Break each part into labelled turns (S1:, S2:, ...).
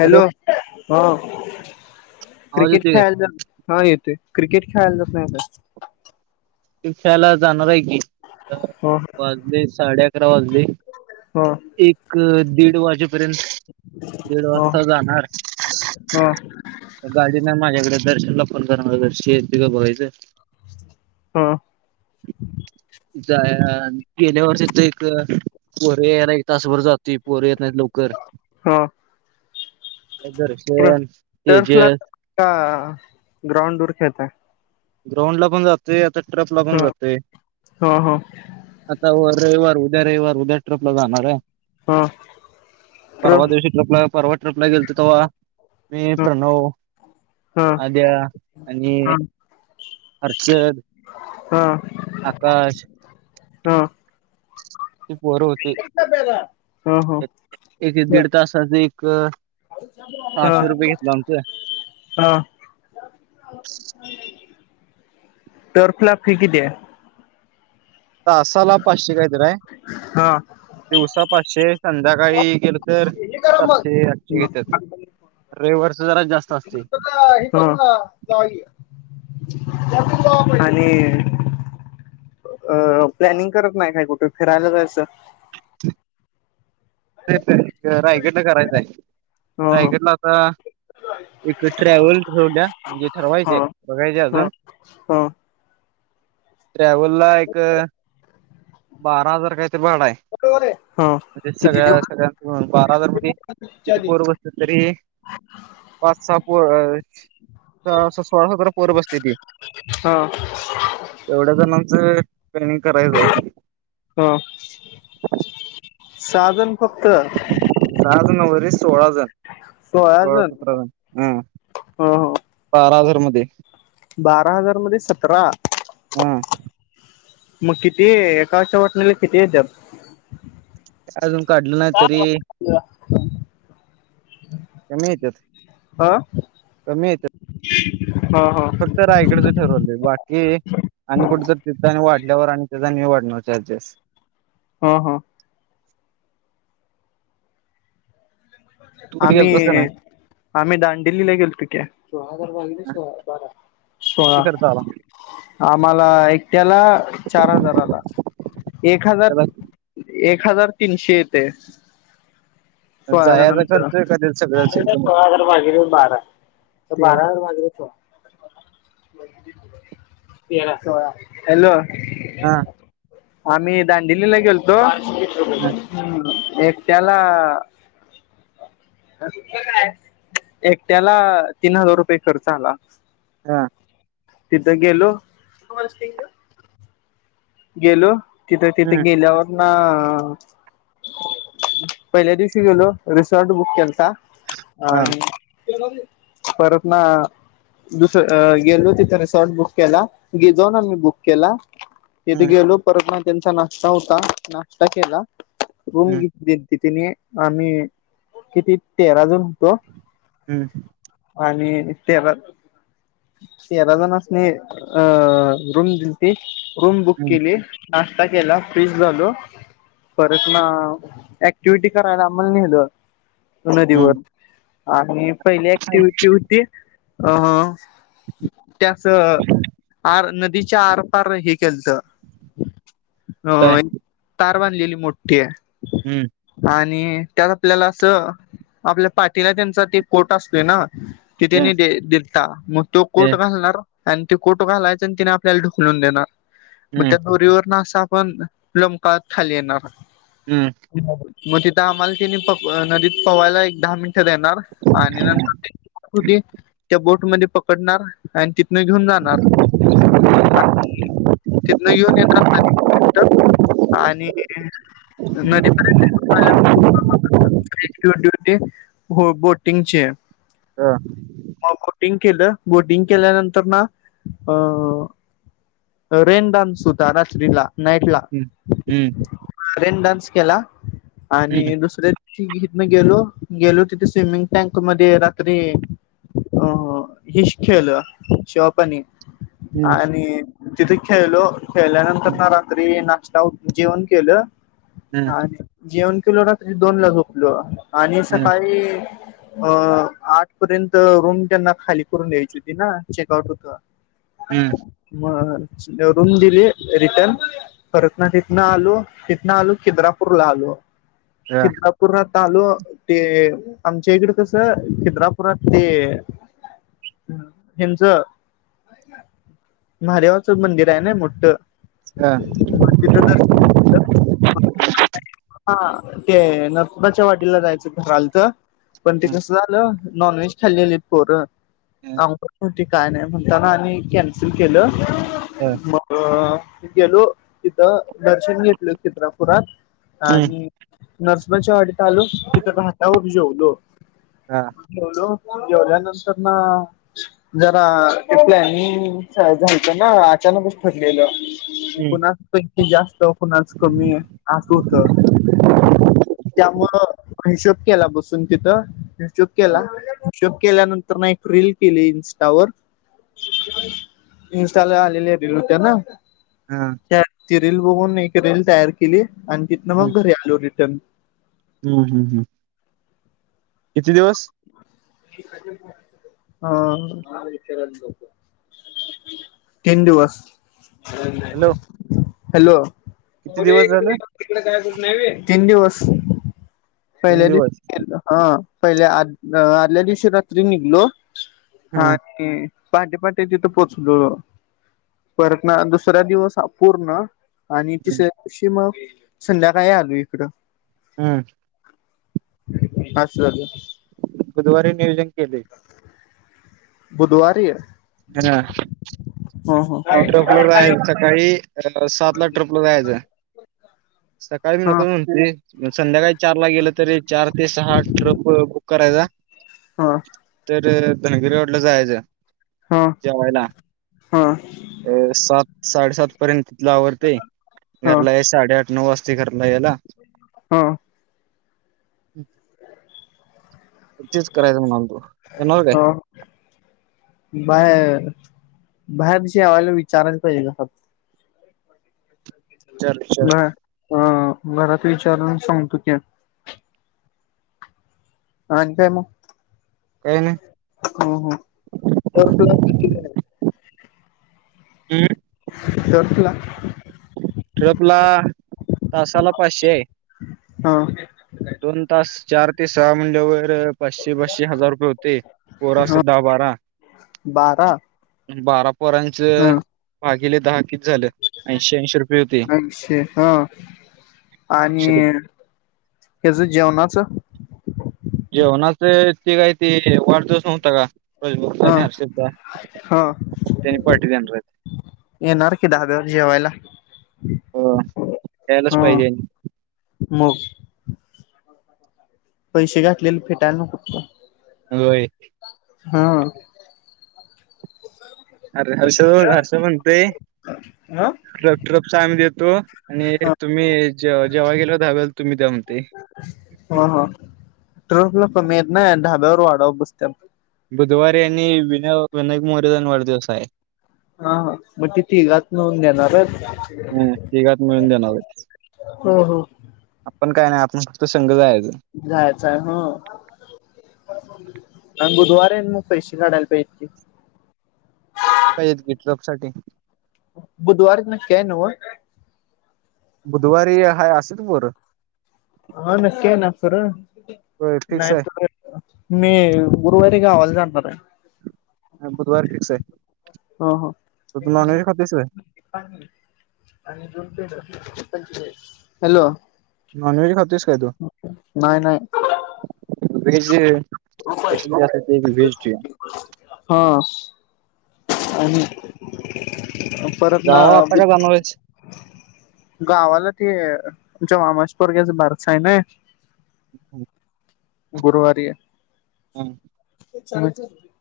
S1: Hello ह
S2: आवाज
S1: cricket
S2: येतोय काय?
S1: खेळाल जा. हा येते क्रिकेट खेळायला जच नाही तर.
S2: खेळायला जाणार आहे की
S1: का ह
S2: वाजले साडे अकरा वाजले.
S1: ह
S2: एक दीड वाजेपर्यंत दीड वाजता जाणार.
S1: ह
S2: गाडी ना माझ्याकडे दर्शनला फोन करनार तो जातोय काय बघायचं.
S1: हम
S2: गेल्या वर्षथ एक वरे ना. तासभर जातती पोर येत नाहीत लवकर. दर्शन
S1: टर्फ ला
S2: तेजस
S1: का ग्राउंड वर खेळताय.
S2: ग्राउंड ला पण जाते आता ट्रप ला पण
S1: ह
S2: जातोय.
S1: ह ह
S2: आता रविवार उद्या रविवार उद्या ट्रपला जाणार आहे
S1: ह
S2: परवा
S1: ट्रफ
S2: दिवशी ट्रपला परवा ट्रपला गेलते तेव्हा मी प्रणव.
S1: ह ह
S2: आद्या आणि हर्षद.
S1: हा
S2: आकाश ते पर होती.
S1: ह ह ह
S2: एक दीड तासाच एक पाचशे रुपये घेतला आमचं.
S1: हा ट्रप ला फि कीती आहे.
S2: तासाला पाशे कायतरय.
S1: हा
S2: दिवसा पाचशे संध्याकाळी गेलो. तर सातशे आठशे घेतात रविवारच जरा जास्त असतय.
S1: आणि अ प्लॅनिंग करत नाही काय कुठे फिरायला जायचं.
S2: तेेत रायगडला करायचंय.
S1: ह
S2: रायकडला आता एक ट्रॅव्हल ठेव द्या म्हणजे ठरवायचंय.
S1: हा हा
S2: ट्रॅव्हल ला एक बारा हजार काहीतरी भाड आहे
S1: हा
S2: म्हणजे सगळ्या सगळ्यां बारा जर म्हणजे किती पोर बसले तरी पाच सहा सोळा सतरा पोर बसते ती
S1: हा
S2: तेवढ्या जणांचं ट्रेनिंग करायचं आहे.
S1: हा सहा जन फक्त.
S2: सहा ज नवरी सोळा जण सोळा सतरा हजार हा
S1: हो हो
S2: बारा हजार मध्ये.
S1: बारा हजार मध्ये सतरा.
S2: हा
S1: मग किती एका वाटणीला किती येतात
S2: अजून काढलं नाही तरी कमेत कमीेत
S1: हा हा
S2: फक्त रायकडच ठरव दे बाकी आणि कुठेे तर ति वाढल्यावर आणि त्याच नि वाढणार चार्जेस.
S1: हा हा
S2: तू कुठे गेल
S1: आम्ही
S2: तस का नाही
S1: आम्ही दांडिलीला गेलतो की [unintelligible] तुक बारा
S2: तिकड चाला
S1: आम्हाला एकट्याला चार हजाराला एक हजार
S2: त्याला
S1: एक हजार तीनशे येतय.
S2: जायचा खर्च.
S1: सळा
S2: का त्या सगळंच एकदम
S1: हजार भागीले बारा तर बारा हजार भागले सोळा. तेळा हॅलो [unintelligible]
S2: हा
S1: आम्ही दांडिलीला गेलतो.
S2: हम्
S1: हम्म एकट्याला. एकट्याला तीन हजार रुपये खर्च आला.
S2: हा
S1: तिथं गेलो गेलो तिथे तिथे
S2: हम्म
S1: गेल्यावर पहिल्या दिवशी गेलो रिसॉर्ट बुक केलता.
S2: हा
S1: आणि परतन दुसर गेलो ति त्याने शॉर्ट बुक केला तीथ जाऊन आम्ही बुक केला. तथे
S2: हम्म
S1: गेलो परत म त्यांचा नाश्ता होता नाश्ता केला रूम.
S2: हम्म
S1: तिथेने आम्ही किती तेरा जण होतो.
S2: हम्म
S1: आणि तेरा तेरा जनासनी अ रूम दिल ती रूम बुक
S2: हम्म
S1: केली. नाश्ता केला फ्रेश झालो. परत न ऍक्टिव्हटी करायला आम्हाला नेलं. नदीवर
S2: हम्म
S1: आणि पहिली ऍक्टिव्हटी होती अ. त्यास आर नदीच्या आरपार हे केलत.
S2: काय
S1: हो तार बांधलेली मोठी आहे.
S2: हम्म
S1: आणि त्यात आपल्याला असं आपल्या पाठीला त्यांचा ते कोट असतोय ना ते त्यानी दिलता मग तो
S2: ते
S1: कोट घालणार आणि ते कोट घालायचा आणि तिने आपल्याला ढुकलून देणार. मग
S2: हम्म
S1: त्या दोरीवर ना असा आपण लोंबकळत खाली येणार.
S2: हम्म
S1: मग तिथं आम्हाला तिने प नदीत पवायला एक दहा मिनट देणार आणि नंतर म्हणत होती त्या बोट मध्ये पकडणार आणि तिथून घेऊन जाणार. तिथन युनियन अस आणि न ते [inaudible] टू हंड्रेड रुपये बोटिंगचे
S2: हा
S1: मग बोटिंग केलं बोटिंग केल्यानंतर ना अ रेन डान्स होता रात्रीला नाईट ला
S2: हम्म हम्म
S1: रेन डान्स केला
S2: हम्म
S1: आणि दुसरे ही हितन गेलो गेलो तिथे स्विमिंग टँक मध्ये रात्री अ हिश खेल शॉपनी
S2: हम्म
S1: आणि तिथे खेळलो खेळल्यानंतर ना रात्री नाश्ता जेवण केलं.
S2: हम्म
S1: आणि जेवण केलो रात्री दोन ला झोपलो आणि
S2: हम्म
S1: सकाळी अ आठ पर्यंत रूम त्यांना खाली करून द्यायची होती ना चेकआउट
S2: हम्म
S1: होत. म रूम दिली रिटन खरतना तिथन आलो तिथन आलो खिद्रापूर ला आलो. खिद्रापुरात आलो ते आमच्या इकड कस खिद्रापुरात ते ह्यांच महादेवाचं मंदिर आहे ना मोठं
S2: ह
S1: मग तिथ दर्शन हा ते नरसोबाच्या वाडीला जायचं ठरालत. पण ते
S2: हं,
S1: कसं झालं नॉनव्हेज खाल्लेली पोरं
S2: हम्म
S1: काय नाही म्हणताना आणि कॅनसल केलं
S2: हं,
S1: म अ गेलो तिथं दर्शन घेतल खिद्रापुरात
S2: हं,
S1: आणि नरसोबाच्या वाडीत आलो तिथ घाटावर जेवलो.
S2: हा.
S1: जेवलो जेवल्यानंतरन जरा ते प्लॅनिंग झालत ना अचानकच ठरलेलं.
S2: हं,
S1: कुणाकड पैसे जास्त कुणाच कमी अस होत. त्यामुळ हिशोब केला बसून तिथं हिशोब केला.
S2: हं,
S1: हिशोब केल्यानंतर ना एक रील केली इन्स्टावर इनस्टाला आलेल्या रील होत्या ना
S2: हा.
S1: त्या ती रील बघून एक रील तयार केली आणि तिथनं मग घरी आलो रिटर्न
S2: हम्म हम्म किती दिवस?
S1: हा. तीन दिवस
S2: हॅलो
S1: हॅलो
S2: किती दिवस झालं
S1: तीकडे काय कस नाही तीन दिवस
S2: तीन
S1: पहिल्या
S2: दिवस
S1: दिवशी हा पहिले आ आदल्या दिवशी रात्री निघलो
S2: हम्म
S1: आणि पहाटे पहाटे तिथं पोचलो परत ना दुसरा दिवस पूर्ण आणि तिसऱ्या दिवशी मग संध्याकाळी आलू इकडं
S2: हम
S1: असस
S2: बुधवारी नियोजन केले
S1: बुधवारी आहे
S2: हा
S1: हा
S2: ट्रपलो जायचं सकाळी सात ला ट्रपलो जाहायचं सकाळी मी
S1: हा
S2: नकोच म्हणतोय रे संध्याकाळी. चार ला गेलं तरी चार ते सहा ट्रप बुक करायचा.
S1: हा
S2: तर धारवाडी लाख जायच जेवायला.
S1: हा
S2: अ सात साडेसात पर्यंत तिथल आवरतय
S1: हा
S2: घरला यायला साडेआठ नऊ वाजता चे घरला यायला
S1: हा
S2: तेच करायचं म्हग आम तो येणार काय
S1: हा बाहेर बाहेरशी यावायला विचारायला पाहिजे का
S2: चार
S1: ब अ घरात विचारून सांगतो की अ काय म
S2: काय नाही
S1: ह ह [unintelligible]
S2: [unintelligible]
S1: दरटला
S2: ट्रप ला तासाला पाचशेय
S1: हा
S2: दोन तास चार ते सहा म्हणल्यावर पाशे पाशे हजार रुपय हुतय पोर
S1: हा
S2: असत्यात दहा बारा.
S1: बारा
S2: आणि बारा पोरांचं
S1: हा
S2: भागिले दहा. कीती झालं ऐंशी ऐंशी रुपये हुतय.
S1: ऐंशी हा आणि याचं जेवणाचं.
S2: जेवणाच ते काय. ते वाढदिवस नव्हता का रजमुखचा आणि
S1: ह
S2: हर्षदचा त्यांनी पार्टी देणार.
S1: एनार की धाब्यावर जेवायला.
S2: होय यायलाच
S1: ह
S2: पाहिजे.
S1: मग पैसे घातलेले फिटायला नको.
S2: होय
S1: हा
S2: अरे हर्ष हर्ष म्हणतय
S1: ह
S2: ट्रपचा आम्ही देतो आणि तुम्ही जेव्हा गेल दधहावे्याला तुम्ही दऊन ते
S1: ह हा ट्रफला पमी येत ना ढाब्यावर वाढावं बसते
S2: बुधवारी यांनी विनय विनायक मोरेचा अणि वाढदिवस आहे.
S1: हा हा मग तिथघात नऊन घेणार आहे
S2: हम्म तिघात मिळून देणार आहेत.
S1: हम् हम्
S2: आपण काय नाही आपण फक्त संघ जायचं.
S1: जायचंय न्हव. मंग बुधवार मग पैसे काढायला पाहिजेत की.
S2: पाहिजेत गी ट्रप साठी
S1: बुधवारी नक्की हाय नव्हं.
S2: बुधवारी आहे आसितिल पोर.
S1: हा नक्की ना खर.
S2: होय फिक्स आहे
S1: मी गुरुवारी गावाला जाणार आहे.
S2: ह बुधवार फिक्स आहे
S1: ह ह
S2: तू नॉनवेज खातुयस वय.
S1: हॅलो
S2: नॉन व्हेज खातोस काय तू
S1: नाही नाही
S2: व्हेज स्पेशल असते व्हेज ची
S1: हा आणि परत ना.
S2: गावाला आता का जाणार आहेस?
S1: गावाला ते आमच्या मामाच्या पोरग्याच बारस आहे नई.
S2: हम्
S1: गुरुवारी आहे.
S2: हो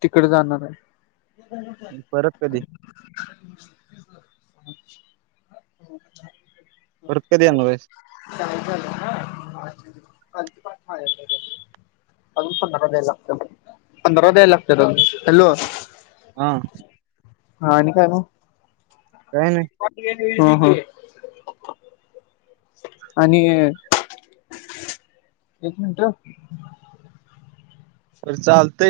S1: तिकड जाणार आहे. [inaudible]
S2: परत कधी परत कधी येणारेस.
S1: काय झालं ना पण. अ पं ला पंधरा द्यायला लागतात हॅलो.
S2: हा
S1: हा आणि काय मं.
S2: काय नाही.
S1: [unintelligible] आणि ए एक मिनट
S2: चालतय.